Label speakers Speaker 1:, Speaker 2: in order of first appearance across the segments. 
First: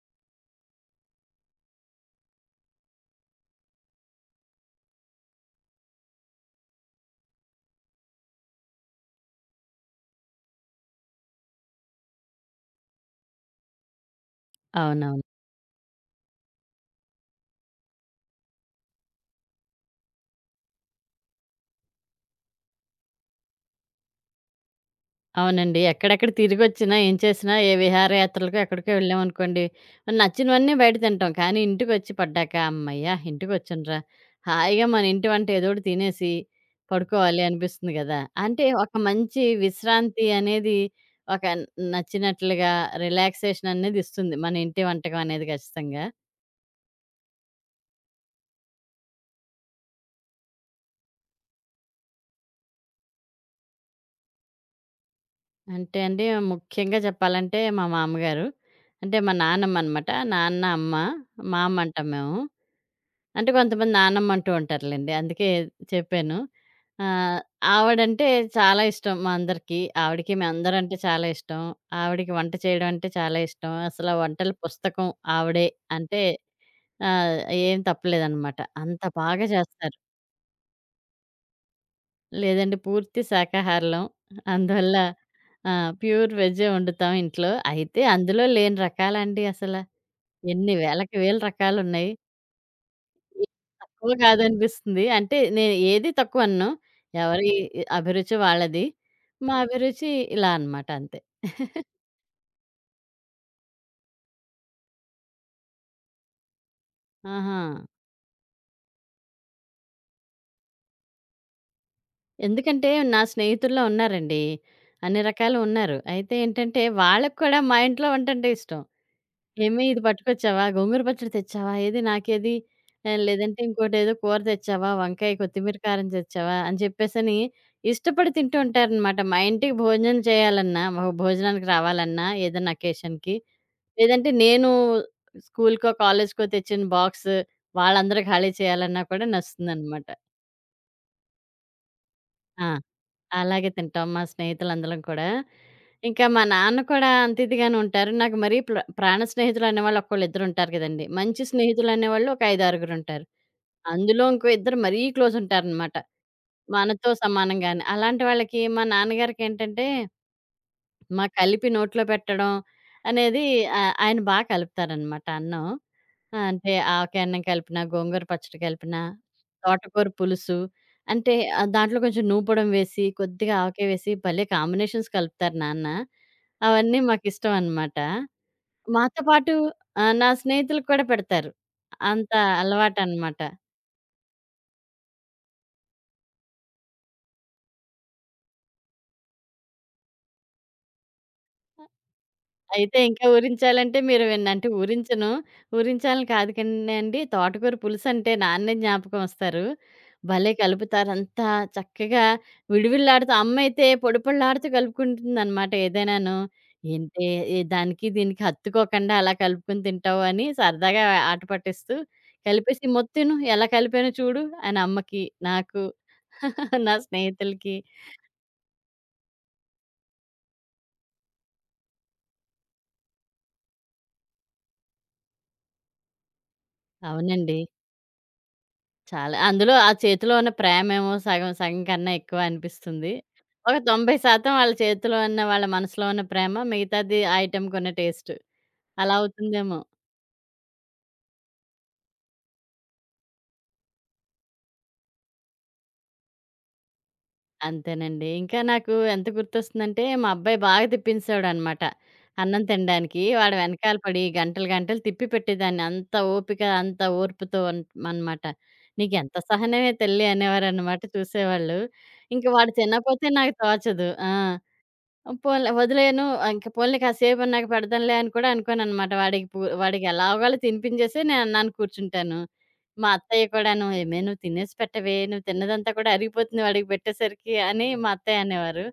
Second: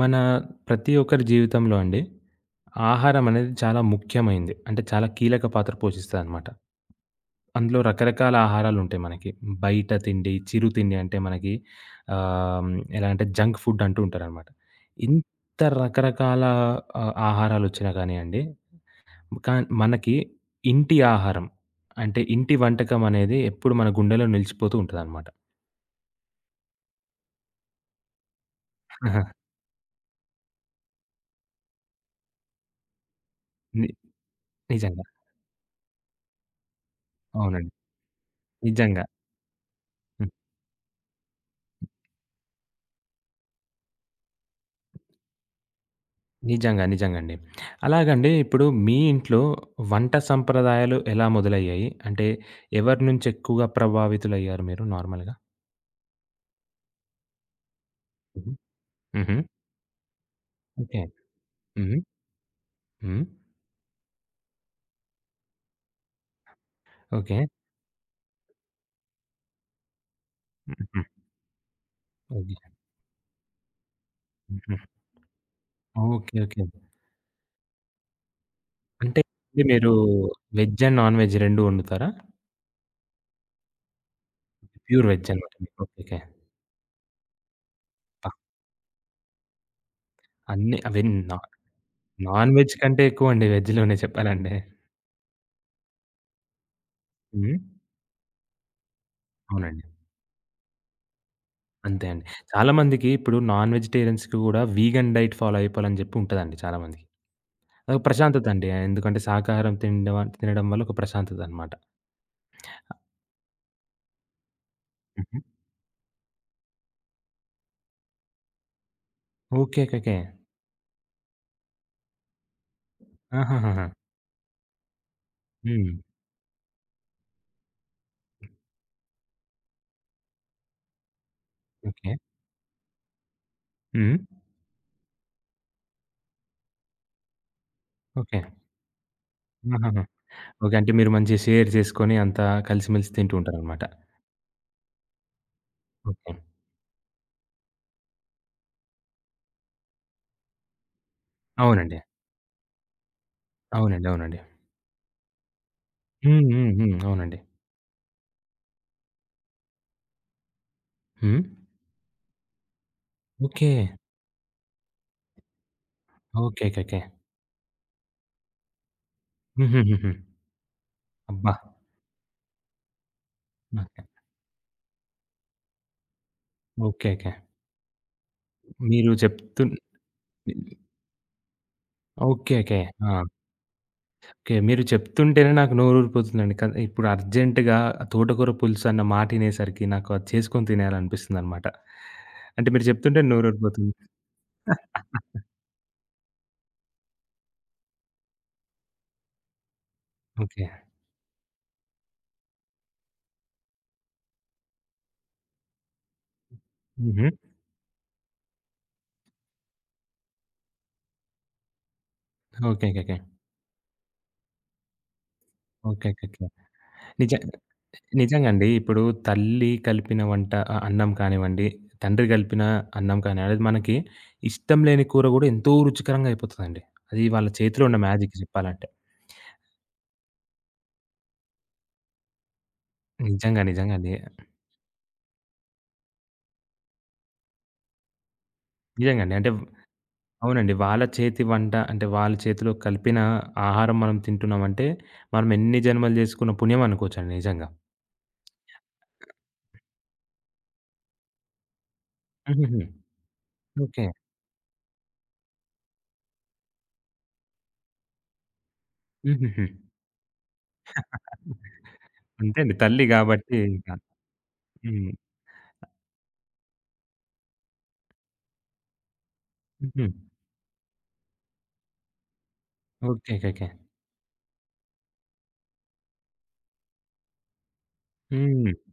Speaker 1: మన ప్రతి ఒక్కరి జీవితంలో అండి ఆహారం అనేది చాలా ముఖ్యమైంది. అంటే చాలా కీలక పాత్ర పోషిస్తదనమాట. అందులో రకరకాల ఆహారాలుంటాయి మనకి. బయట తిండి, చిరు తిండి అంటే మనకి ఆహ్, ఎలా అంటే జంక్ ఫుడ్ అంటూ ఉంటారనమాట.
Speaker 2: అవునవును.
Speaker 1: ఇంత రకరకాల ఆహారాలొచ్చినా కానియండి, కాన్ మనకి ఇంటి ఆహారం అంటే ఇంటి వంటకం అనేది ఎప్పుడు మన గుండెలో నిలిచిపోతూ ఉంటదనమాట.
Speaker 2: అవునండి. ఎక్కడెక్కడ తిరిగొచ్చినా, ఏం చేసినా, ఏ విహారయాత్రలకో ఎక్కడికో వెళ్ళామనుకోండి, మరి నచ్చినవన్నీ బయట తింటాం. కానీ ఇంటికొచ్చి పడ్డాక హమ్మయ్య!
Speaker 1: ని
Speaker 2: ఇంటికొచ్చానురా, హాయిగా మన
Speaker 1: నిజంగా.
Speaker 2: ఇంటి వంట ఏదోకటి తినేసి పడుకోవాలి
Speaker 1: అవునండి.
Speaker 2: అనిపిస్తుంది గదా! అంటే ఒక
Speaker 1: నిజంగా.
Speaker 2: మంచి విశ్రాంతి అనేది ఒక నచ్చినట్లుగా రిలాక్సేషన్ అనేది ఇస్తుంది. మన ఇంటి వంటకం అనేది ఖచ్చితంగా.
Speaker 1: నిజంగా. నిజంగండి. అలాగండి ఇప్పుడు మీ ఇంట్లో వంట సంప్రదాయాలు ఎలా మొదలయ్యాయి? అంటే ఎవరి నుంచి ఎక్కువగా ప్రభావితులయ్యారు మీరు నార్మల్‌గా?
Speaker 2: అంటే అండి ముఖ్యంగా చెప్పాలంటే మా మామగారు,
Speaker 1: హుహు.
Speaker 2: అంటే మా
Speaker 1: హుహు.
Speaker 2: నాన్నమ్మ అనమాట. నాన్న, అమ్మ,
Speaker 1: ఓకే.
Speaker 2: మా అమ్మ
Speaker 1: హ్మ్.
Speaker 2: అంటాం మేము.
Speaker 1: హ్మ్.
Speaker 2: అంటే కొంతమంది నానమ్మ అంటూ ఉంటారులెండి. అందుకే చెప్పాను.
Speaker 1: ఓకే.
Speaker 2: ఆహ్, ఆవిడంటే చాలా ఇష్టం మా అందరికీ. ఆవిడకి మేమందరంటే
Speaker 1: హుహు.
Speaker 2: చాలా ఇష్టం. ఆవిడకి వంట
Speaker 1: ఓకే.
Speaker 2: చేయడం అంటే చాలా ఇష్టం. అసల వంటల
Speaker 1: హుహు.
Speaker 2: పుస్తకం ఆవిడే. అంటే
Speaker 1: ఓకే. ఓకే.
Speaker 2: ఆహ్, ఏం తప్పులేదనమాట. అంత
Speaker 1: అంటే
Speaker 2: బాగా
Speaker 1: ఇది మీరు
Speaker 2: చేస్తారు.
Speaker 1: వెజ్ అండ్ నాన్ వెజ్ 2 వండుతారా?
Speaker 2: లేదండి పూర్తి శాకాహారులం. అందువల్ల
Speaker 1: ప్యూర్ వెజ్ అనమాట
Speaker 2: ఆ!
Speaker 1: మీకు. ఓకే. ఓకే.
Speaker 2: ప్యూర్ వెజ్జే వండుతాం ఇంట్లో. అయితే
Speaker 1: అబ్బా!
Speaker 2: అందులో లేని రకాలండి అసల. ఎన్ని
Speaker 1: అన్ని అవి
Speaker 2: వేలకి
Speaker 1: నా
Speaker 2: వేల రకాలున్నాయి.
Speaker 1: నాన్ వెజ్ కంటే
Speaker 2: ఏది
Speaker 1: ఎక్కువండి వెజ్‌లోనే
Speaker 2: తక్కువ
Speaker 1: చెప్పాలంటే.
Speaker 2: కాదనిపిస్తుంది. అంటే నేను ఏది తక్కువనను. ఎవరి
Speaker 1: హ్మ్.
Speaker 2: అభిరుచి వాళ్ళది. మా
Speaker 1: అవునండి.
Speaker 2: అభిరుచి ఇలా అనమాట అంతే.
Speaker 1: అంతే అండి. చాలామందికి ఇప్పుడు నాన్ వెజిటేరియన్స్‌కి గూడా వీగన్ డైట్ ఫాలో అయిపోవాలని జెప్పి ఉంటదండి చాలామందికి.
Speaker 2: ఆహా!
Speaker 1: అదొక ప్రశాంతత అండి. ఎందుకంటే శాకాహారం తినడం తినడం వల్ల ఒక ప్రశాంతత అనమాట.
Speaker 2: ఎందుకంటే నా స్నేహితుల్లో ఉన్నారండి. అన్ని
Speaker 1: హుహు.
Speaker 2: రకాలు ఉన్నారు. అయితే ఏంటంటే వాళ్ళకి కూడా మా ఇంట్లో వంటంటే ఇష్టం.
Speaker 1: ఓకే.
Speaker 2: "ఏమి ఇది
Speaker 1: ఓకేకే.
Speaker 2: పట్టుకొచ్చావా? గోంగూర పచ్చడి తెచ్చావా? ఏది నాకేది? లేదంటే
Speaker 1: ఆహాహాహా!
Speaker 2: ఇంకోటేదో కూర తెచ్చావా? వంకాయ, కొత్తిమీర
Speaker 1: హ్మ్.
Speaker 2: కారం తెచ్చావా?" అని చెప్పేసని ఇష్టపడి తింటూ ఉంటారనమాట. మా ఇంటికి భోజనం చేయాలన్నా, మా భోజనానికి
Speaker 1: ఓకే.
Speaker 2: రావాలన్నా ఏదైనా అకేషన్‌కి
Speaker 1: హ్మ్.
Speaker 2: లేదంటే నేను స్కూలుకో, కాలేజుకో తెచ్చిన బాక్స్ వాళ్ళందరూ
Speaker 1: ఓకే.
Speaker 2: ఖాళీ చేయాలన్నా కూడా
Speaker 1: ఆహాహా!
Speaker 2: నచ్చుతుందనమాట.
Speaker 1: ఓకే. అంటే మీరు మంచిగా షేర్ జేసుకొని అంతా
Speaker 2: ఆ!
Speaker 1: కలిసిమెలిసి తింటూ
Speaker 2: అలాగే
Speaker 1: ఉంటారనమాట.
Speaker 2: తింటాం మా స్నేహితులందరం కూడా. ఇంకా
Speaker 1: ఓకే.
Speaker 2: మా నాన్న కూడా అంత ఇదిగానే ఉంటారు. నాకు మరీ ప్రాణ స్నేహితులనేవాళ్ళు ఒక్కళ్ళిద్దరుంటారు కదండీ. మంచి
Speaker 1: అవునండి.
Speaker 2: స్నేహితులనేవాళ్ళు ఒక 5, 6గురుంటారు.
Speaker 1: అవునండి.
Speaker 2: అందులో
Speaker 1: అవునండి.
Speaker 2: ఇంకో ఇద్దరు మరీ క్లోజుంటారనమాట.
Speaker 1: హ్మ్. హ్మ్. హ్మ్.
Speaker 2: మనతో
Speaker 1: అవునండి.
Speaker 2: సమానంగానే. అలాంటి వాళ్ళకి మా నాన్నగారికేంటంటే మా
Speaker 1: హ్మ్.
Speaker 2: కలిపి నోట్లో పెట్టడం అనేది
Speaker 1: ఓకే.
Speaker 2: ఆయన బా కలుపుతారనమాట అన్నం. ఆ! అంటే
Speaker 1: ఓకేకేకే.
Speaker 2: ఆవకాయ అన్నం కలిపినా, గోంగూర పచ్చడి కలిపినా, తోటకూర
Speaker 1: హుహుహుహు.
Speaker 2: పులుసు అంటే
Speaker 1: అబ్బా!
Speaker 2: దాంట్లో కొంచెం నూపొడం వేసి, కొద్దిగా ఆవకాయ
Speaker 1: ఓకే.
Speaker 2: వేసి భలే కాంబినేషన్స్ కలుపుతారు నాన్న. అవన్నీ
Speaker 1: ఓకేకే.
Speaker 2: మాకిష్టం అనమాట.
Speaker 1: మీరు
Speaker 2: మాతో పాటు
Speaker 1: చెప్తున్
Speaker 2: ఆ! నా స్నేహితులకు కూడా పెడతారు. అంత
Speaker 1: ఓకే. ఓకే. ఆ!
Speaker 2: అలవాటనమాట.
Speaker 1: ఓకే. మీరు చెప్తుంటేనే నాకు నోరూరిపోతుందండి. ఇప్పుడు అర్జెంట్‌గా తోటకూర పులుసు అన్న మాటినేసరికి నాకు అది చేసుకొని తినేయాలనిపిస్తుందనమాట. అంటే మీరు
Speaker 2: అయితే
Speaker 1: చెప్తుంటే
Speaker 2: ఇంకా
Speaker 1: నోరూరిపోతుంది.
Speaker 2: ఊరించాలంటే మీరు విన్ అంటే ఊరించను. ఊరించాలని కాదు కానండి, తోటకూర పులుసంటే నాన్నే జ్ఞాపకమొస్తారు. భలే
Speaker 1: ఓకే.
Speaker 2: కలుపుతారంతా చక్కగా విడివిడలాడుతూ అమ్మయితే పొడి పొడిలాడుతూ కలుపుకుంటుందనమాట ఏదైనాను. ఏంటే
Speaker 1: హుహు.
Speaker 2: ఏ దానికి దీనికి హత్తుకోకుండా అలా కలుపుకొని తింటావు అని సరదాగా ఆట పట్టిస్తూ,
Speaker 1: ఓకే.
Speaker 2: కలిపేసి "మొత్తం
Speaker 1: ఓకేకే.
Speaker 2: తిను ఎలా కలిపానో చూడు" అని అమ్మకి, నాకు,
Speaker 1: ఓకే. ఓకేకే.
Speaker 2: నా
Speaker 1: నిజ
Speaker 2: స్నేహితులకి.
Speaker 1: నిజంగండి. ఇప్పుడు తల్లి కలిపిన వంట అన్నం కానివ్వండి, తండ్రి కలిపిన అన్నం కానివ్వండి, అది మనకి ఇష్టం లేని కూర గూడా ఎంతో రుచికరంగా అయిపోతదండి. అది వాళ్ళ
Speaker 2: అవునండి.
Speaker 1: చేతిలో ఉన్న మ్యాజిక్ చెప్పాలంటే.
Speaker 2: చాలా. అందులో ఆ చేతిలో ఉన్న ప్రేమేమో సగం సగం కన్నా ఎక్కువ అనిపిస్తుంది.
Speaker 1: నిజంగా.
Speaker 2: ఒక
Speaker 1: నిజంగా అండి.
Speaker 2: 90% వాళ్ళ చేతిలో ఉన్న, వాళ్ళ మనసులో ఉన్న ప్రేమ, మిగతాది ఆ ఐటెమ్ కొన్న టేస్ట్. అలా
Speaker 1: నిజంగండి.
Speaker 2: అవుతుందేమో.
Speaker 1: అవునండి. వాళ్ళ చేతి వంట అంటే వాళ్ళ చేతిలో కలిపిన ఆహారం మనం తింటున్నామంటే, మనం ఎన్ని జన్మలు జేసుకున్న పుణ్యం అనుకోవచ్చండి నిజంగా.
Speaker 2: అంతేనండి. ఇంకా నాకు ఎంత గుర్తొస్తుందంటే, మా అబ్బాయి బాగా తిప్పించేవాడనమాట. అన్నం
Speaker 1: హుహుహు.
Speaker 2: తినడానికి. వాడి వెనకాల
Speaker 1: ఓకే.
Speaker 2: పడి గంటలు, గంటలు తిప్పి పెట్టేదాన్ని. అంత ఓపిక, అంత ఓర్పుతో అనమాట. "నీకెంత
Speaker 1: హుహుహు.
Speaker 2: సహనమే తల్లి" అనేవారనమాట చూసేవాళ్ళు. ఇంక
Speaker 1: అంతే
Speaker 2: వాడు
Speaker 1: అండి. తల్లి
Speaker 2: తినకపోతే నాకు
Speaker 1: గాబట్టి ఇంక.
Speaker 2: తోచదు. ఆ!
Speaker 1: హ్మ్.
Speaker 2: పోన్లే వదిలేయను. ఇంక పోన్లే కాసేపన్నాక పెడదాంలే అని కూడా అనుకోననమాట.
Speaker 1: హుహు.
Speaker 2: వాడికి ఎలాగోలా తినిపించేసి నేనన్నాను కూర్చుంటాను. మా
Speaker 1: ఓకే.
Speaker 2: అత్తయ్య
Speaker 1: ఓకేకే.
Speaker 2: కూడాను, "ఏమే నువ్వు తినేసి పెట్టవే, నువ్వు తిన్నదంతా కూడా అరిగిపోతుంది వాడికి పెట్టేసరికి" అని మా అత్తయ్య
Speaker 1: హ్మ్.
Speaker 2: అనేవారు.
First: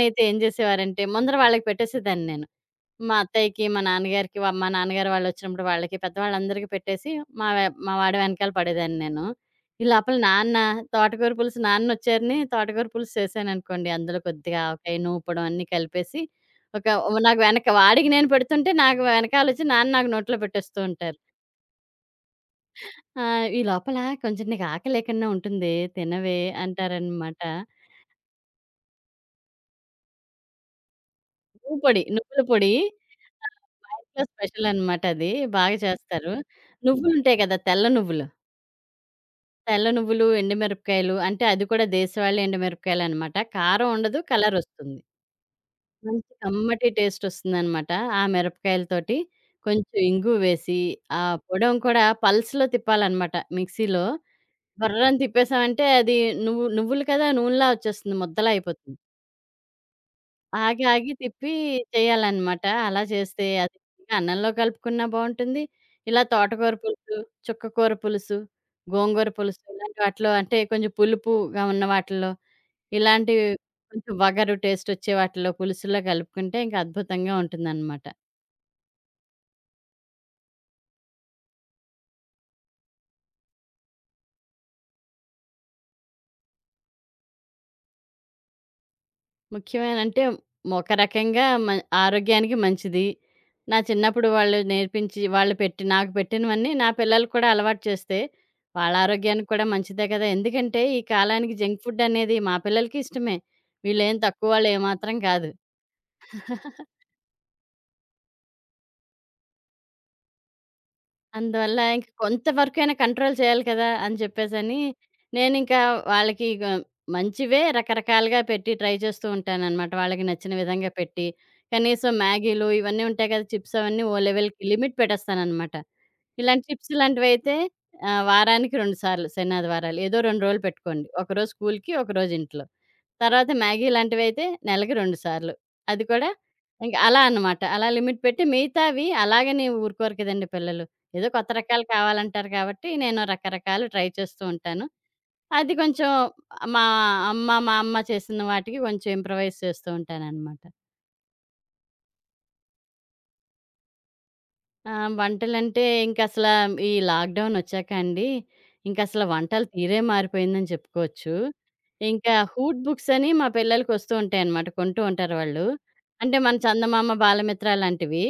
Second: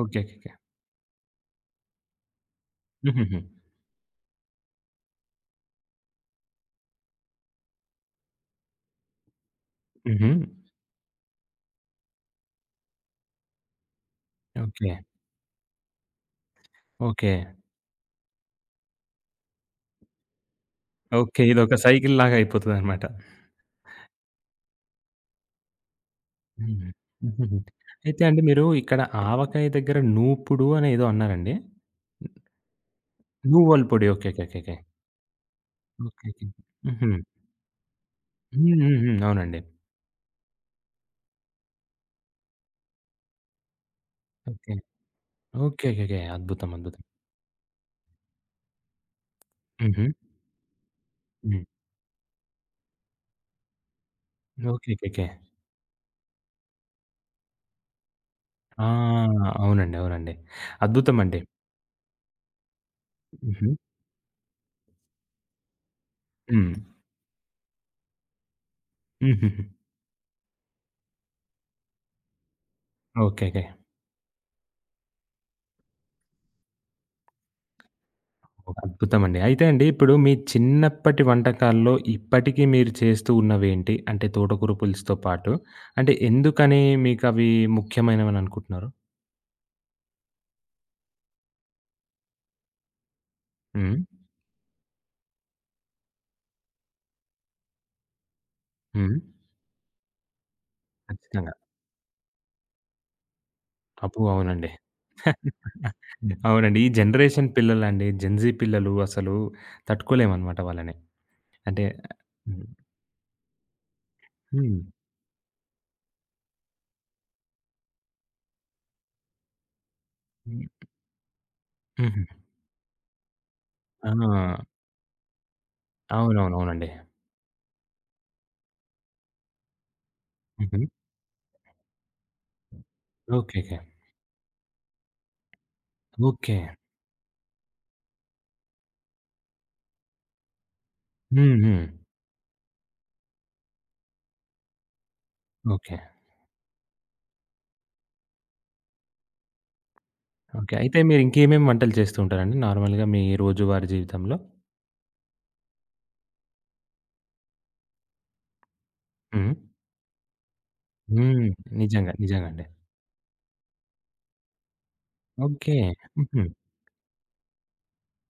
Speaker 1: ఓకే.
Speaker 2: ఏం
Speaker 1: ఓకేకే.
Speaker 2: జేసేవారంటే ముందర వాళ్ళకి పెట్టేసేదాన్ని నేను. మా
Speaker 1: హుహుహు.
Speaker 2: అత్తయ్యకి, మా నాన్నగారికి, మా నాన్నగారు వాళ్ళొచ్చినప్పుడు వాళ్ళకి, పెద్దవాళ్ళందరికీ పెట్టేసి మా వాడి వెనకాల పడేదాన్ని నేను. ఈ లోపల
Speaker 1: హుహు.
Speaker 2: నాన్నొచ్చారని తోటకూర పులుసు చేశాననుకోండి. అందులో కొద్దిగా
Speaker 1: ఓకే.
Speaker 2: ఆవకాయ, నూపడం అన్నీ కలిపేసి ఒక
Speaker 1: ఓకే.
Speaker 2: నాకు వెనక వాడికి నేను పెడుతుంటే నాకు వెనకాలొచ్చి నాన్న నాకు నోట్లో పెట్టేస్తూ ఉంటారు.
Speaker 1: ఓకే. ఇదొక సైకిల్‌లాగా అయిపోతదనమాట.
Speaker 2: ఆ! "ఈ లోపల కొంచెం నీకు ఆకలేకన్నా ఉంటుంది తినవే"
Speaker 1: హ్మ్.
Speaker 2: అంటారనమాట.
Speaker 1: హుహుహు. అయితే అండి మీరు ఇక్కడ ఆవకాయ దగ్గర నూపుడు అని ఏదో అన్నారండి?
Speaker 2: నువ్వుల పొడి ఆహ్,
Speaker 1: నూవల
Speaker 2: మా
Speaker 1: పొడి.
Speaker 2: ఇంట్లో
Speaker 1: ఓకే. ఓకే. ఓకేకే.
Speaker 2: స్పెషలనమాట అది. బాగా చేస్తారు.
Speaker 1: ఓకేకే. హుహు.
Speaker 2: నువ్వులుంటాయి కదా! తెల్ల నువ్వులు.
Speaker 1: హ్మ్. హ్మ్. హ్మ్. అవునండి.
Speaker 2: తెల్ల నువ్వులు, ఎండు మిరపకాయలు అంటే అది కూడా దేశవాళీ ఎండు మిరపకాయలనమాట. కారం ఉండదు,
Speaker 1: ఓకే.
Speaker 2: కలరొస్తుంది.
Speaker 1: ఓకే. ఓకేకే.
Speaker 2: మంచి
Speaker 1: అద్భుతం.
Speaker 2: కమ్మటి
Speaker 1: అద్భుతం.
Speaker 2: టేస్టొస్తుందనమాట. ఆ మిరపకాయలతోటి కొంచెం
Speaker 1: హుహు.
Speaker 2: ఇంగు వేసి, ఆ
Speaker 1: హ్మ్.
Speaker 2: పొడం కూడా పల్స్‌లో తిప్పాలనమాట మిక్సీలో.
Speaker 1: ఓకే.
Speaker 2: బర్రని
Speaker 1: ఓకేకే.
Speaker 2: తిప్పేసామంటే అది నువ్వులు కదా! నూనెలా వచ్చేస్తుంది. ముద్దలా
Speaker 1: ఆ!
Speaker 2: అయిపోతుంది.
Speaker 1: అవునండి. అవునండి.
Speaker 2: ఆగి, ఆగి
Speaker 1: అద్భుతం అండి.
Speaker 2: తిప్పి చేయాలనమాట. అలా చేస్తే
Speaker 1: హుహు.
Speaker 2: అది అన్నంలో కలుపుకున్నా బావుంటుంది. ఇలా తోటకూర
Speaker 1: హ్మ్.
Speaker 2: పులుసు, చుక్కకూర పులుసు, గోంగూర పులుసు
Speaker 1: హుహుహు.
Speaker 2: ఇలాంటి వాటిలో అంటే కొంచెం పులుపుగా ఉన్న వాటిల్లో, ఇలాంటివి
Speaker 1: ఓకేకే.
Speaker 2: కొంచెం వగరు టేస్టొచ్చే వాటిలో పులుసుల్లో కలుపుకుంటే ఇంకా అద్భుతంగా ఉంటుందనమాట.
Speaker 1: అద్భుతం అండి. అయితే అండి ఇప్పుడు మీ చిన్నప్పటి వంటకాల్లో ఇప్పటికి మీరు చేస్తూ ఉన్నవేంటి? అంటే తోటకూర పులుసుతో పాటు అంటే ఎందుకని మీకవి ముఖ్యమైనవని అనుకుంటున్నారు?
Speaker 2: ముఖ్యమైన అంటే ఒక రకంగా ఆరోగ్యానికి మంచిది. నా
Speaker 1: హ్మ్.
Speaker 2: చిన్నప్పుడు వాళ్ళు నేర్పించి, వాళ్ళు పెట్టి నాకు పెట్టినవన్నీ నా పిల్లలకి కూడా అలవాటు చేస్తే, వాళ్ళ
Speaker 1: హ్మ్.
Speaker 2: ఆరోగ్యానికి కూడా మంచిదే కదా! ఎందుకంటే ఈ
Speaker 1: ఖచ్చితంగా.
Speaker 2: కాలానికి జంక్ ఫుడ్ అనేది మా పిల్లలకి ఇష్టమే. వీళ్ళేం
Speaker 1: అబ్బో!
Speaker 2: తక్కువ
Speaker 1: అవునండి.
Speaker 2: వాళ్ళు ఏమాత్రం కాదు.
Speaker 1: అవునండి. ఈ జనరేషన్ పిల్లలండి. జెన్‌జీ పిల్లలు అసలు తట్టుకోలేమనమాట వాళ్ళని.
Speaker 2: అందువల్ల
Speaker 1: అంటే
Speaker 2: ఇంక కొంత
Speaker 1: హ్మ్.
Speaker 2: వరకైనా కంట్రోల్ చేయాలి కదా! అని చెప్పేసని,
Speaker 1: హ్మ్.
Speaker 2: నేనింకా వాళ్ళకి ఇగ మంచివే రకరకాలుగా పెట్టి ట్రై చేస్తూ ఉంటాననమాట. వాళ్ళకి నచ్చిన
Speaker 1: హ్మ్.
Speaker 2: విధంగా పెట్టి, కనీసం
Speaker 1: హుహు.
Speaker 2: మ్యాగీలు ఇవన్నీ ఉంటాయి కదా! చిప్స్ అవన్నీ
Speaker 1: ఆ!
Speaker 2: ఓ లెవెల్‌కి లిమిట్ పెట్టేస్తాననమాట. ఇలాంటి
Speaker 1: అవునవునవునండి.
Speaker 2: చిప్స్ ఇలాంటివైతే వారానికి 2 సార్లు శనాదివారాలు. ఏదో 2 రోజులు
Speaker 1: హుహు.
Speaker 2: పెట్టుకోండి. ఒకరోజు స్కూల్‌కి, ఒకరోజు ఇంట్లో. తర్వాత
Speaker 1: ఓకేకే. ఓకే.
Speaker 2: మ్యాగీ లాంటివైతే నెలకి 2 సార్లు. అది కూడా
Speaker 1: ఓకే.
Speaker 2: ఇంక అలా అన్నమాట. అలా లిమిట్ పెట్టి మిగతావి అలాగని ఊరుకోరు కదండీ పిల్లలు. ఏదో కొత్త
Speaker 1: హ్మ్. హ్మ్.
Speaker 2: రకాలు కావాలంటారు కాబట్టి నేను రకరకాలు ట్రై చేస్తూ ఉంటాను. అది
Speaker 1: ఓకే.
Speaker 2: కొంచెం మా మా అమ్మ చేసిన వాటికి కొంచెం ఇంప్రవైజ్ చేస్తూ ఉంటాననమాట.
Speaker 1: ఓకే. అయితే మీరు ఇంకేమేమి వంటలు చేస్తూ ఉంటారండి నార్మల్‌గా మీ రోజువారీ జీవితంలో?
Speaker 2: ఆ! వంటలంటే ఇంకసల ఈ లాక్‌డౌన్ ఒచ్చాక అండి, ఇంకసల
Speaker 1: హ్మ్.
Speaker 2: వంటల తీరే మారిపోయిందని చెప్పుకోవచ్చు.
Speaker 1: హ్మ్. నిజంగా.
Speaker 2: ఇంకా
Speaker 1: నిజంగా అండి.
Speaker 2: హూట్ బుక్స్ అని మా పిల్లలకొస్తూ ఉంటాయనమాట. కొంటూ ఉంటారు వాళ్ళు.
Speaker 1: ఓకే.
Speaker 2: అంటే
Speaker 1: హుహు.
Speaker 2: మన చందమామ, బాలమిత్ర లాంటివి.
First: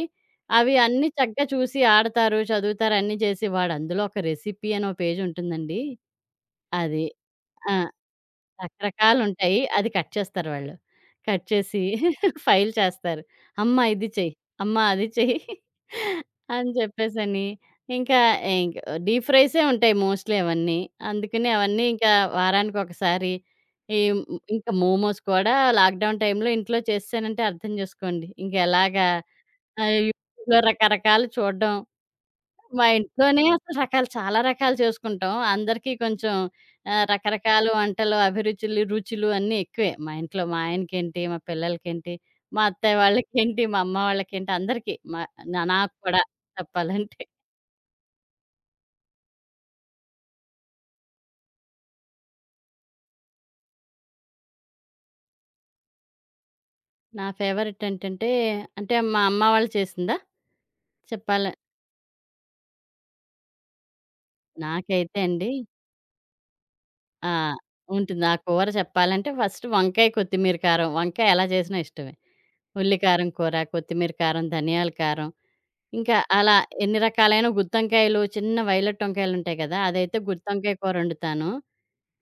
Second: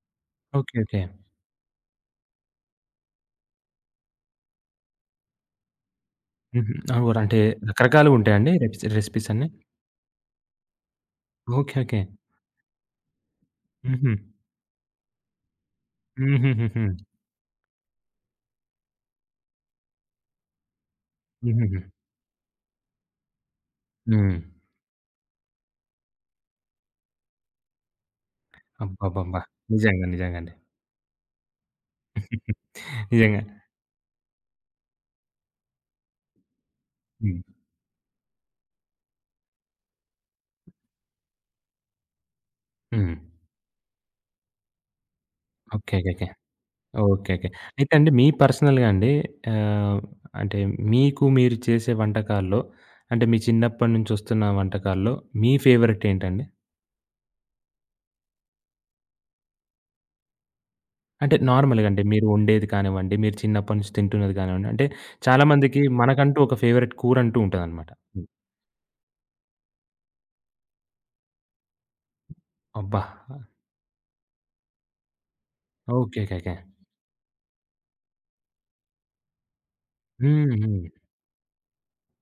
Speaker 2: అవి
Speaker 1: ఓకే. ఓకే.
Speaker 2: అన్నీ చక్కగా చూసి ఆడతారు, చదువుతారు అన్నీ చేసి వాడందులో ఒక రెసిపీ అని ఓ పేజుంటుందండి.
Speaker 1: హుహు.
Speaker 2: అది.
Speaker 1: అవును. అంటే
Speaker 2: ఆ!
Speaker 1: రకరకాలుగా ఉంటాయండి రెసిపీస్ అన్నీ?
Speaker 2: రకరకాలుంటాయి. అది కట్ చేస్తారు వాళ్ళు. Cut
Speaker 1: okay.
Speaker 2: చేసి
Speaker 1: ఓకే.
Speaker 2: ఫైల్ చేస్తారు. అమ్మ ఇది
Speaker 1: హుహు.
Speaker 2: చెయ్యి, అమ్మ అది చెయ్యి అని
Speaker 1: హుహుహుహు.
Speaker 2: చెప్పేసని. ఇంకా ఇంక డీప్ ఫ్రైసే ఉంటాయి మోస్ట్‌లీ అవన్నీ. అందుకని
Speaker 1: హుహుహు.
Speaker 2: అవన్నీ ఇంకా వారానికొకసారి ఈ
Speaker 1: హ్మ్.
Speaker 2: మ్- ఇంకా మోమోస్ కూడా లాక్‌డౌన్ టైమ్‌లో ఇంట్లో చేసేసానంటే అర్థం చేసుకోండి. ఇంకెలాగా
Speaker 1: అబ్బబ్బబ్బా!
Speaker 2: ఆ
Speaker 1: నిజంగా. నిజంగండి.
Speaker 2: యూట్యూబ్‌లో రకరకాలు చూడడం. మా
Speaker 1: నిజంగా.
Speaker 2: ఇంట్లోనే అసలు రకాలు చాలా రకాలు చేసుకుంటాం. అందరికీ కొంచెం
Speaker 1: హ్మ్.
Speaker 2: రకరకాల వంటలు, అభిరుచులు, రుచులు అన్నీ ఎక్కువే. మా ఇంట్లో మా ఆయనకేంటి, మా పిల్లలకేంటి, మా అత్తయ్య
Speaker 1: హ్మ్.
Speaker 2: వాళ్ళకేంటి, మా అమ్మ వాళ్ళకేంటి అందరికీ. మా నాకు
Speaker 1: ఓకే. ఓకే.
Speaker 2: కూడా
Speaker 1: ఓకే.
Speaker 2: చెప్పాలంటే.
Speaker 1: ఓకే. ఓకే. అయితే అండి మీ పర్సనల్‌గా అండి ఆహ్, అంటే మీకు మీరు చేసే వంటకాల్లో అంటే మీ చిన్నప్పటి నుంచి వస్తున్న వంటకాల్లో మీ ఫేవరెట్ ఏంటండి?
Speaker 2: నా ఫేవరెట్ ఏంటంటే అంటే మా అమ్మ వాళ్ళు చేసిందా?
Speaker 1: అంటే
Speaker 2: చెప్పాల
Speaker 1: నార్మల్‌గా అంటే మీరు వండేది కానివ్వండి, మీరు చిన్నప్పటి నుంచి తింటున్నది కానివ్వండి, అంటే
Speaker 2: నాకైతే అండి
Speaker 1: చాలామందికి మనకంటూ ఒక ఫేవరెట్ కూర
Speaker 2: ఆ!
Speaker 1: అంటూ ఉంటదనమాట.
Speaker 2: ఉంటుంది.
Speaker 1: హ్మ్.
Speaker 2: ఆ కూర చెప్పాలంటే ఫస్ట్ వంకాయ, కొత్తిమీర కారం. వంకాయ ఎలా చేసినా ఇష్టమే. ఉల్లి
Speaker 1: అబ్బా!
Speaker 2: కారం కూర, కొత్తిమీర కారం, ధనియాల కారం. ఇంకా
Speaker 1: ఓకే. ఓకే. ఓకే.
Speaker 2: అలా ఎన్ని రకాలైన గుత్తొంకాయలు, చిన్న వైలెట్ వంకాయలుంటాయి కదా! అదైతే
Speaker 1: హ్మ్.
Speaker 2: గుత్తొంకాయ
Speaker 1: హ్మ్.
Speaker 2: కూరొండుతాను.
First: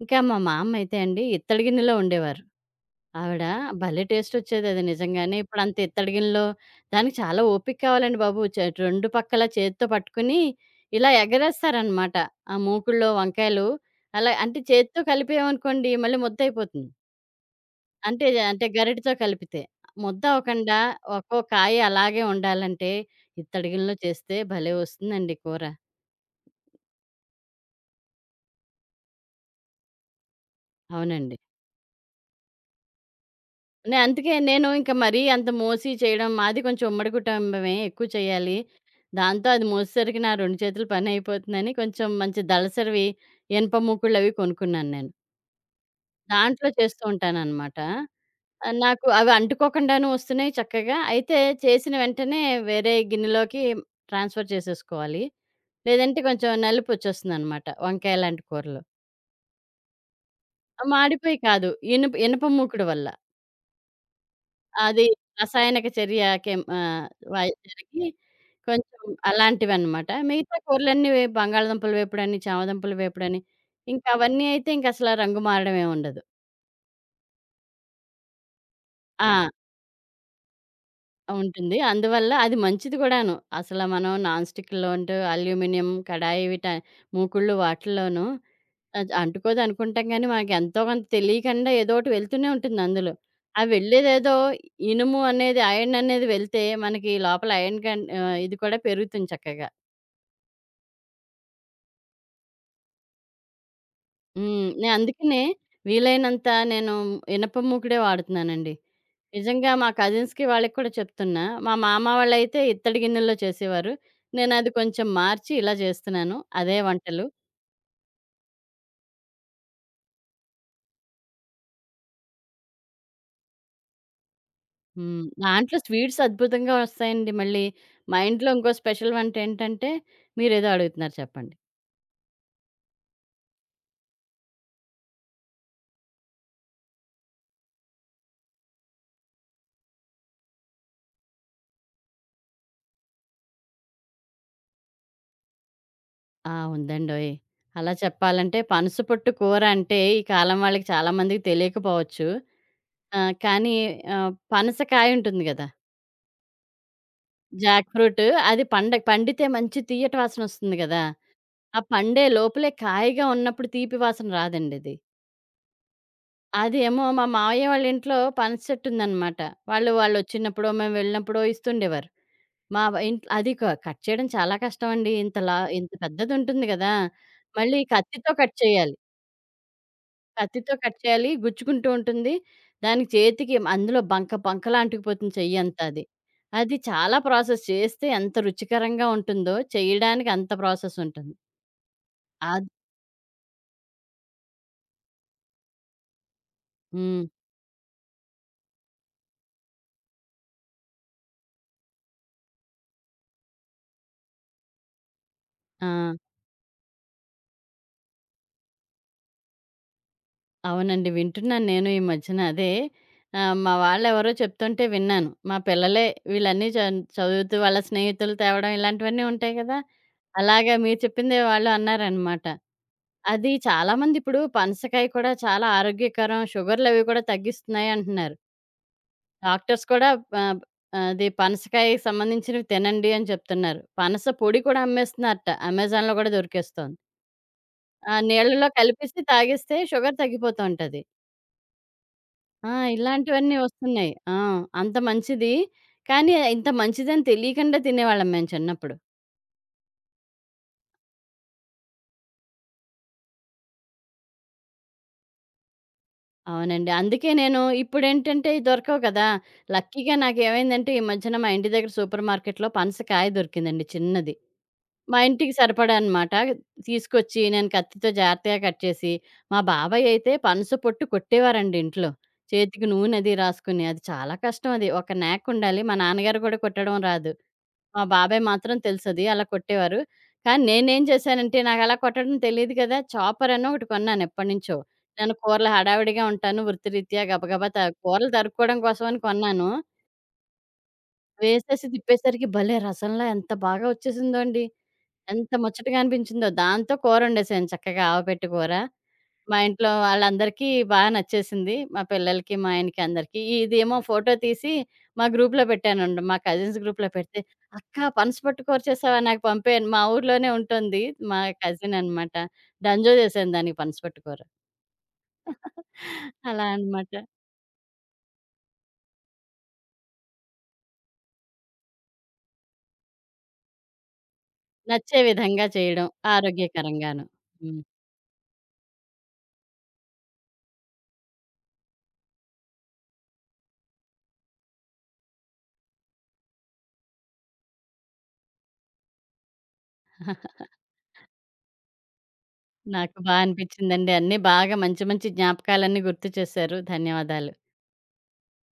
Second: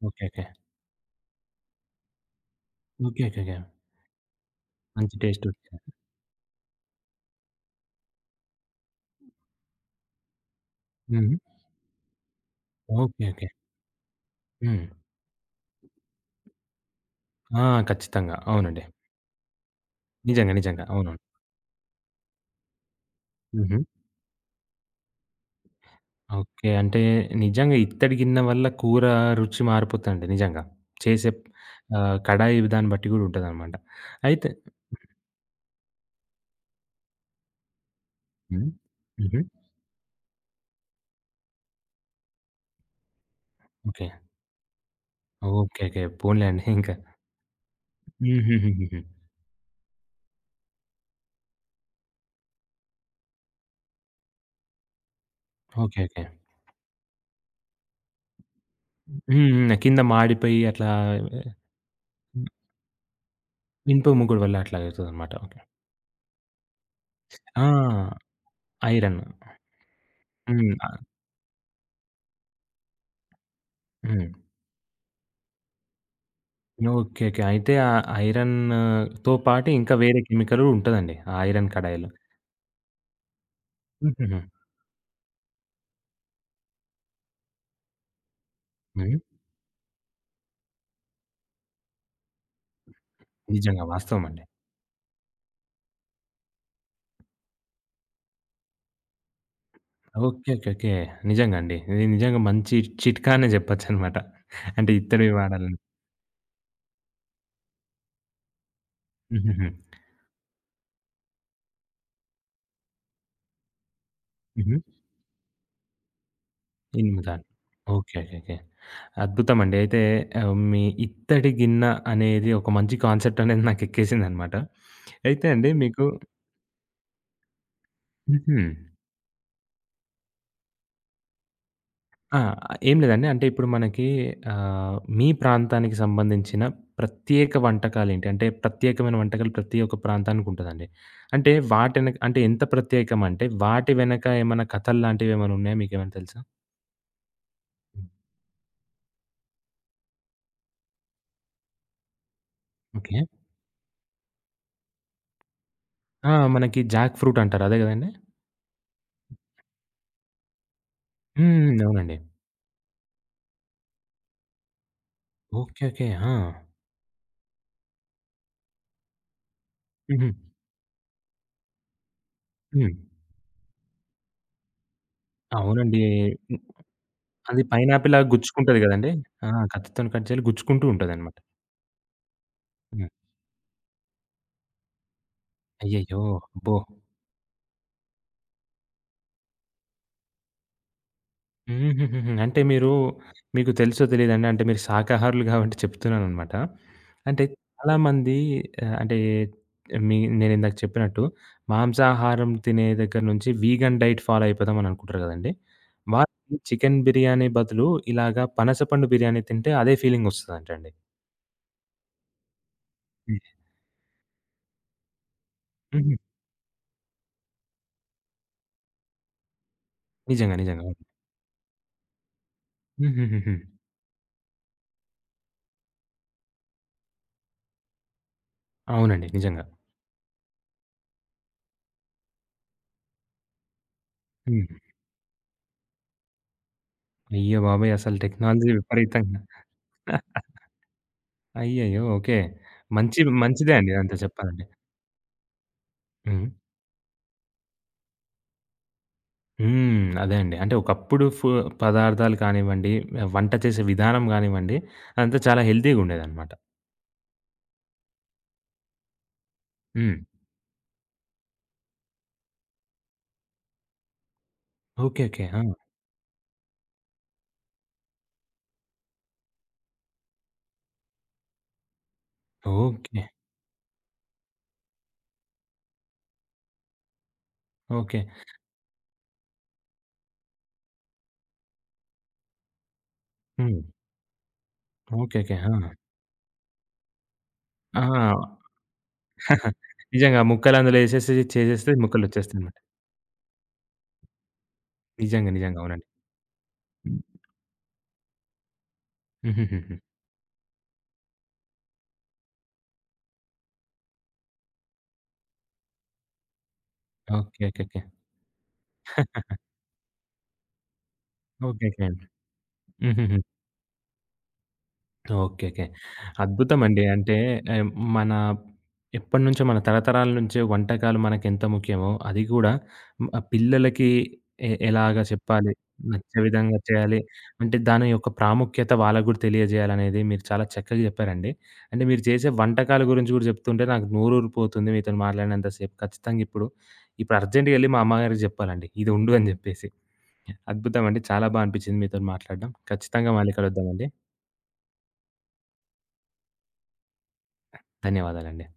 Speaker 2: ఇంకా
Speaker 1: ఓకే.
Speaker 2: మా
Speaker 1: ఓకే.
Speaker 2: మామ్మయితే అండి ఇత్తడి గిన్నెలో వండేవారు.
Speaker 1: ఓకే. ఓకే.
Speaker 2: ఆవిడ
Speaker 1: ఓకే.
Speaker 2: భలే టేస్టొచ్చేదది
Speaker 1: మంచి
Speaker 2: నిజంగానే.
Speaker 1: టేస్ట్
Speaker 2: ఇప్పుడంత
Speaker 1: వచ్చేది.
Speaker 2: ఇత్తడి గిన్నెలో దానికి చాలా ఓపిక కావాలండి బాబు. రెండు పక్కల చేత్తో పట్టుకుని ఇలా
Speaker 1: హ్మ్.
Speaker 2: ఎగరేస్తారనమాట. ఆ మూకుడులో
Speaker 1: ఓకే. ఓకే.
Speaker 2: వంకాయలు అలా అంటే
Speaker 1: హ్మ్.
Speaker 2: చేత్తో కలిపామనుకోండి మళ్ళీ ముద్దయిపోతుంది.
Speaker 1: ఆ!
Speaker 2: అంటే,
Speaker 1: ఖచ్చితంగా.
Speaker 2: అంటే
Speaker 1: అవునండి.
Speaker 2: గరిటెతో కలిపితే. ముద్ద
Speaker 1: నిజంగా.
Speaker 2: అవ్వకుండా
Speaker 1: నిజంగా. అవును.
Speaker 2: ఒక్కో కాయ అలాగే ఉండాలంటే,
Speaker 1: హుహు.
Speaker 2: ఇత్తడిగిలిలో చేస్తే భలే వస్తుందండి కూర.
Speaker 1: ఓకే. అంటే నిజంగా ఇత్తడి గిన్నె వల్ల కూర రుచి మారిపోతుందండి నిజంగా. చేసే
Speaker 2: అవునండి.
Speaker 1: కడాయి దాన్ని బట్టి గూడా ఉంటదనమాట.
Speaker 2: అందుకే
Speaker 1: అయితే
Speaker 2: నేను ఇంక మరీ అంత మోసి చేయడం మాది కొంచెం ఉమ్మడి కుటుంబమే ఎక్కువ చేయాలి.
Speaker 1: హ్మ్. హుహు.
Speaker 2: దాంతో అది మోసేసరికి నా 2 చేతుల పనయిపోతుందని కొంచెం మంచి దళసరివి ఇనప
Speaker 1: ఓకే.
Speaker 2: మూకుడులవి కొనుక్కున్నాను నేను.
Speaker 1: ఓకే. ఓకే. పోనీలెండి
Speaker 2: దాంట్లో
Speaker 1: ఇంకా.
Speaker 2: చేస్తూ ఉంటాననమాట.
Speaker 1: హుహుహుహుహు.
Speaker 2: నాకు అవి అంటుకోకుండాను వస్తున్నాయి చక్కగా. అయితే చేసిన వెంటనే వేరే గిన్నెలోకి ట్రాన్స్‌ఫర్ చేసేసుకోవాలి.
Speaker 1: ఓకే.
Speaker 2: లేదంటే
Speaker 1: ఓకే.
Speaker 2: కొంచెం నలుపొచ్చేస్తుందనమాట వంకాయ లాంటి కూరలో.
Speaker 1: హ్మ్. హ్మ్. కింద మాడిపోయి అట్లా
Speaker 2: మాడిపోయి కాదు. ఇనుప ఇనుప మూకుడు వల్ల.
Speaker 1: ఇనుప ముగుడు వల్ల అట్లా
Speaker 2: అది
Speaker 1: అవుతదనమాట. ఓకే.
Speaker 2: రసాయనిక చర్య కెం ఆహ్, వై
Speaker 1: ఆ!
Speaker 2: జరిగి కొంచెం
Speaker 1: ఐరన్.
Speaker 2: అలాంటివనమాట. మిగతా
Speaker 1: హ్మ్. ఆ!
Speaker 2: కూరలన్నీ బంగాళదుంపల వేపుడని, చామదుంపల వేపుడని, ఇంకా
Speaker 1: హ్మ్.
Speaker 2: అవన్నీ అయితే ఇంకసల రంగు మారడమేముండదు.
Speaker 1: ఓకే. ఓకే. అయితే ఆ ఐరన్‌తో
Speaker 2: ఆ!
Speaker 1: పాటు ఇంకా వేరే కెమికల్ గూడా ఉంటదండి. ఆ ఐరన్
Speaker 2: ఉంటుంది.
Speaker 1: కడాయిలో.
Speaker 2: అందువల్ల అది మంచిది గూడాను. అసల మనం
Speaker 1: హుహుహు.
Speaker 2: నాన్ స్టిక్‌లోంటు అల్యూమినియం కడాయి వీట మూకుడ్లు వాటిల్లోనూ
Speaker 1: హ్మ్.
Speaker 2: అంటుకోదనుకుంటాం గానీ, మనకెంతో కొంత తెలియకుండా ఏదోకటి వెళ్తూనే ఉంటుంది అందులో. ఆ
Speaker 1: నిజంగా వాస్తవం
Speaker 2: వెళ్ళేదేదో
Speaker 1: అండి.
Speaker 2: ఇనుము అనేది, అయన్ అనేది వెళ్తే మనకి లోపల ఇది కూడా పెరుగుతుంది చక్కగా.
Speaker 1: ఓకే. ఓకే. ఓకే. నిజంగా అండి. ఇది నిజంగా మంచి చిట్కా అనే జెప్పొచ్చనమాట.
Speaker 2: హ్మ్.
Speaker 1: అంటే
Speaker 2: నేను
Speaker 1: ఇత్తడివి
Speaker 2: అందుకనే
Speaker 1: వాడాలని.
Speaker 2: వీలైనంత నేను ఇనప మూకుడే వాడుతున్నానండి.
Speaker 1: హుహుహు.
Speaker 2: నిజంగా మా కజిన్స్‌కి వాళ్ళకి కూడా చెప్తున్నా. మా మామ వాళ్ళైతే ఇత్తడి గిన్నెల్లో చేసేవారు. నేనది
Speaker 1: హుహు.
Speaker 2: కొంచెం మార్చి ఇలా చేస్తున్నాను. అదే
Speaker 1: ఇనుము
Speaker 2: వంటలు.
Speaker 1: దాని. ఓకే. ఓకే. ఓకే. అద్భుతమండి. అయితే మీ ఇత్తడి గిన్నె అనేది ఒక మంచి కాన్సెప్ట్ అనేది నాకెక్కేసిందనమాట.
Speaker 2: హ్మ్.
Speaker 1: అయితే అండి
Speaker 2: దాంట్లో
Speaker 1: మీకు
Speaker 2: స్వీట్స్ అద్భుతంగా వస్తాయండి మళ్ళీ. మా ఇంట్లో
Speaker 1: హుహు.
Speaker 2: ఇంకో స్పెషల్ వంట ఏంటంటే మీరేదో అడుగుతున్నారు చెప్పండి.
Speaker 1: ఆ! ఏం లేదండి. అంటే ఇప్పుడు మనకి మీ ప్రాంతానికి సంబంధించిన ప్రత్యేక వంటకాలేంటి? అంటే ప్రత్యేకమైన వంటకాలు ప్రతి ఒక్క ప్రాంతానికుంటదండి. అంటే వాటెనక అంటే ఎంత ప్రత్యేకం అంటే వాటి వెనక ఏమైనా కథలు లాంటివి ఏమైనా ఉన్నాయా? మీకేమైనా తెలుసా?
Speaker 2: ఆ! ఉందండోయ్! అలా
Speaker 1: హ్మ్.
Speaker 2: చెప్పాలంటే పనస పొట్టు కూర అంటే ఈ కాలం వాళ్ళకి చాలా మందికి తెలియకపోవచ్చు.
Speaker 1: ఓకే.
Speaker 2: ఆ! కానీ పనసకాయ ఉంటుంది గదా!
Speaker 1: ఆ! మనకి జాక్ ఫ్రూట్ అంటారు. అదే
Speaker 2: జాక్
Speaker 1: గదండీ!
Speaker 2: ఫ్రూట్ అది పండ పండితే మంచి తియ్యటి వాసనొస్తుంది గదా!
Speaker 1: హ్మ్.
Speaker 2: ఆ
Speaker 1: అవునండి.
Speaker 2: పండే లోపలే కాయగా ఉన్నప్పుడు తీపి వాసన రాదండది.
Speaker 1: ఓకే. ఓకే. ఆ!
Speaker 2: అదేమో మా మావయ్య వాళ్ళ ఇంట్లో పనస చెట్టుందనమాట. వాళ్ళు
Speaker 1: హుహు.
Speaker 2: వాళ్ళొచ్చినప్పుడో, మేము వెళ్ళినప్పుడో ఇస్తుండేవారు. మా
Speaker 1: హ్మ్.
Speaker 2: వ ఇంట్ అది కట్ చేయడం చాలా కష్టమండి. ఇంతలా ఇంత
Speaker 1: అవునండి. హ్మ్.
Speaker 2: పెద్దదుంటుంది గదా!
Speaker 1: అది
Speaker 2: మళ్ళీ
Speaker 1: పైనాపిల్‌లా
Speaker 2: కత్తితో కట్
Speaker 1: గుచ్చుకుంటది
Speaker 2: చేయాలి.
Speaker 1: గదండీ! ఆ! కత్తితోని కట్ చేయాలి
Speaker 2: కత్తితో
Speaker 1: గుచ్చుకుంటూ
Speaker 2: కట్ చేయాలి.
Speaker 1: ఉంటదనమాట.
Speaker 2: గుచ్చుకుంటూ ఉంటుంది.
Speaker 1: హ్మ్.
Speaker 2: దానికి చేతికి అందులో బంక బంకలా అంటుకుపోతుంది చెయ్యంతా అది.
Speaker 1: అయ్యయ్యో!
Speaker 2: అది
Speaker 1: అబ్బో!
Speaker 2: చాలా ప్రాసెస్ చేస్తే ఎంత రుచికరంగా ఉంటుందో, చేయడానికి అంత ప్రాసెస్ ఉంటుంది.
Speaker 1: హుహుహుహు. అంటే
Speaker 2: అది
Speaker 1: మీకు తెలుసో తెలీదండి. అంటే మీరు శాకాహారులు గాబట్టి చెప్తున్నాననమాట.
Speaker 2: హ్మ్.
Speaker 1: అంటే చాలామంది ఆహ్, అంటే మీ నేనిందాక చెప్పినట్టు మాంసాహారం తినే దగ్గర నుంచి వీగన్ డైట్ ఫాలో అయిపోదాం అని అనుకుంటారు గదండీ.
Speaker 2: ఆ!
Speaker 1: వాళ్ళకి చికెన్ బిర్యానీ బదులు ఇలాగా పనస పండు బిర్యానీ తింటే అదే ఫీలింగ్ ఒస్తదంటండి.
Speaker 2: అవునండి. వింటున్నాను నేను ఈ మధ్యన. అదే
Speaker 1: హుహు.
Speaker 2: మా వాళ్ళెవరో చెప్తుంటే విన్నాను. మా పిల్లలే వీళ్ళన్నీ చదువుతూ వాళ్ళ స్నేహితులు తేవడం ఇలాంటివన్నీ ఉంటాయి కదా!
Speaker 1: నిజంగా.
Speaker 2: అలాగే
Speaker 1: నిజంగా.
Speaker 2: మీరు
Speaker 1: అవును.
Speaker 2: చెప్పిందే వాళ్ళు అన్నారనమాట. అది
Speaker 1: హుహుహుహు.
Speaker 2: చాలామందిప్పుడు పనసకాయ కూడా చాలా ఆరోగ్యకరం. షుగర్‌లవి కూడా తగ్గిస్తున్నాయి అంటున్నారు.
Speaker 1: అవునండి. నిజంగా.
Speaker 2: డాక్టర్స్ కూడా ఆహ్, అది పనసకాయకి సంబంధించినవి తినండి అని చెప్తున్నారు. పనస పొడి
Speaker 1: హ్మ్.
Speaker 2: కూడా అమ్మేస్తున్నారట. అమెజాన్‌లో కూడా దొరికేస్తోంది.
Speaker 1: అయ్య బాబోయ్!
Speaker 2: ఆ
Speaker 1: అసలు
Speaker 2: నీళ్ళలో
Speaker 1: టెక్నాలజీ
Speaker 2: కలిపేసి
Speaker 1: విపరీతంగా
Speaker 2: తాగిస్తే షుగర్ తగ్గిపోతూ ఉంటది.
Speaker 1: అయ్యయ్యో! ఓకే.
Speaker 2: ఆ!
Speaker 1: మంచి
Speaker 2: ఇలాంటివన్నీ
Speaker 1: మంచిదే అండి
Speaker 2: వస్తున్నాయి.
Speaker 1: ఇదంతా
Speaker 2: ఆ!
Speaker 1: చెప్పాలంటే.
Speaker 2: అంత మంచిది. కానీ
Speaker 1: హ్మ్.
Speaker 2: ఇంత మంచిదని తెలియకుండా తినేవాళ్ళం మేము చిన్నప్పుడు.
Speaker 1: హ్మ్. అదే అండి. అంటే ఒకప్పుడు పదార్థాలు కానివ్వండి, వంట చేసే విధానం గానివ్వండి, అదంతా చాలా హెల్తీగుండేదనమాట.
Speaker 2: అవునండి. అందుకే నేను ఇప్పుడేంటంటే ఇయి దొరకవు కదా!
Speaker 1: హ్మ్.
Speaker 2: లక్కీగా నాకేమైందంటే ఈ మధ్యన మా ఇంటి దగ్గర సూపర్ మార్కెట్‌లో పనసకాయ దొరికిందండి చిన్నది. మా
Speaker 1: ఓకే. ఓకే.
Speaker 2: ఇంటికి
Speaker 1: ఆ!
Speaker 2: సరిపడా అనమాట. తీసుకొచ్చి నేను కత్తితో జాగ్రత్తగా కట్ చేసి, మా బాబాయ్ అయితే పనస పొట్టు కొట్టేవారండి ఇంట్లో. చేతికి నూనె
Speaker 1: ఓకే.
Speaker 2: అది రాసుకుని. అది చాలా కష్టం అది. ఒక నేకుండాలి. మా నాన్నగారు కూడా కొట్టడం రాదు. మా
Speaker 1: ఓకే.
Speaker 2: బాబాయ్ మాత్రం తెలుసది. అలా కొట్టేవారు. కానీ నేనేం చేశానంటే, నాకలా కొట్టడం తెలీదు కదా! చాపరనో
Speaker 1: హ్మ్.
Speaker 2: ఒకటి కొన్నాను ఎప్పటినుంచో. నేను
Speaker 1: ఓకే. ఓకే.
Speaker 2: కూరలు
Speaker 1: ఆ!
Speaker 2: హడావిడిగా ఉంటాను. వృత్తిరీత్యా గబగబా
Speaker 1: ఆ!
Speaker 2: కూరలు తరుక్కోవడం కోసమని కొన్నాను.
Speaker 1: నిజంగా ముక్కలు అందులో ఏసేసి
Speaker 2: వేసేసి
Speaker 1: చేసేస్తే
Speaker 2: తిప్పేసరికి భలే!
Speaker 1: ముక్కలొచ్చేస్తాయనమాట.
Speaker 2: రసంలా ఎంత బాగా వచ్చేసిందోండి.
Speaker 1: నిజంగా.
Speaker 2: ఎంత
Speaker 1: నిజంగా.
Speaker 2: ముచ్చటగా
Speaker 1: అవునండి.
Speaker 2: అనిపించిందో. దాంతో కూరొండేసాను చక్కగా ఆవపెట్టి కూర. మా ఇంట్లో
Speaker 1: హుహుహుహు.
Speaker 2: వాళ్ళందరికీ బాగా నచ్చేసింది. మా పిల్లలకి, మా ఆయనకి అందరికి. ఇదేమో ఫోటో తీసి మా గ్రూప్‌లో పెట్టానండి. మా కజిన్స్ గ్రూప్‌లో పెడితే,
Speaker 1: ఓకే. ఓకే.
Speaker 2: "అక్క
Speaker 1: ఓకే.
Speaker 2: పనసపొట్టు కూర చేసావా? నాకు పంపే" మా ఊర్లోనే ఉంటుంది. మా
Speaker 1: ఓకే. ఓకే.
Speaker 2: కజిన్ అనమాట. డంజో
Speaker 1: హుహుహు.
Speaker 2: చేశాను దానికి పనసపొట్టు కూర.
Speaker 1: ఓకే. ఓకే.
Speaker 2: అలా
Speaker 1: అద్భుతమండి.
Speaker 2: అనమాట.
Speaker 1: అంటే ఆహ్, మన ఎప్పటినుంచో మన తరతరాల నుంచే వంటకాలు మనకెంత ముఖ్యమో, అది కూడా పిల్లలకి
Speaker 2: నచ్చే
Speaker 1: ఎలాగా
Speaker 2: విధంగా
Speaker 1: చెప్పాలి,
Speaker 2: చేయడం
Speaker 1: నచ్చే విధంగా చేయాలి,
Speaker 2: ఆరోగ్యకరంగాను.
Speaker 1: అంటే
Speaker 2: హ్మ్.
Speaker 1: దాని యొక్క ప్రాముఖ్యత వాళ్ళకి గూడా తెలియజేయాలనేది మీరు చాలా చక్కగా చెప్పారండి. అంటే మీరు చేసే వంటకాల గురించి గూడా చెప్తుంటే నాకు నోరూరిపోతుంది మీతోని మాట్లాడినంత సేపు. ఖచ్చితంగా ఇప్పుడు, ఇప్పుడు అర్జెంట్‌గా ఎళ్లి మా అమ్మగారికి చెప్పాలండి. ఇది ఉండు అని జెప్పేసి. అద్భుతమండి. చాలా బా అనిపిచ్చింది మీతోని మాట్లాడడం.
Speaker 2: నాకు
Speaker 1: ఖచ్చితంగా
Speaker 2: బా
Speaker 1: మళ్ళీ కలుద్దామండి.
Speaker 2: అనిపించిందండి. అన్నీ బాగా మంచి మంచి జ్ఞాపకాలన్నీ గుర్తు చేశారు. ధన్యవాదాలు.
Speaker 1: ధన్యవాదాలండి.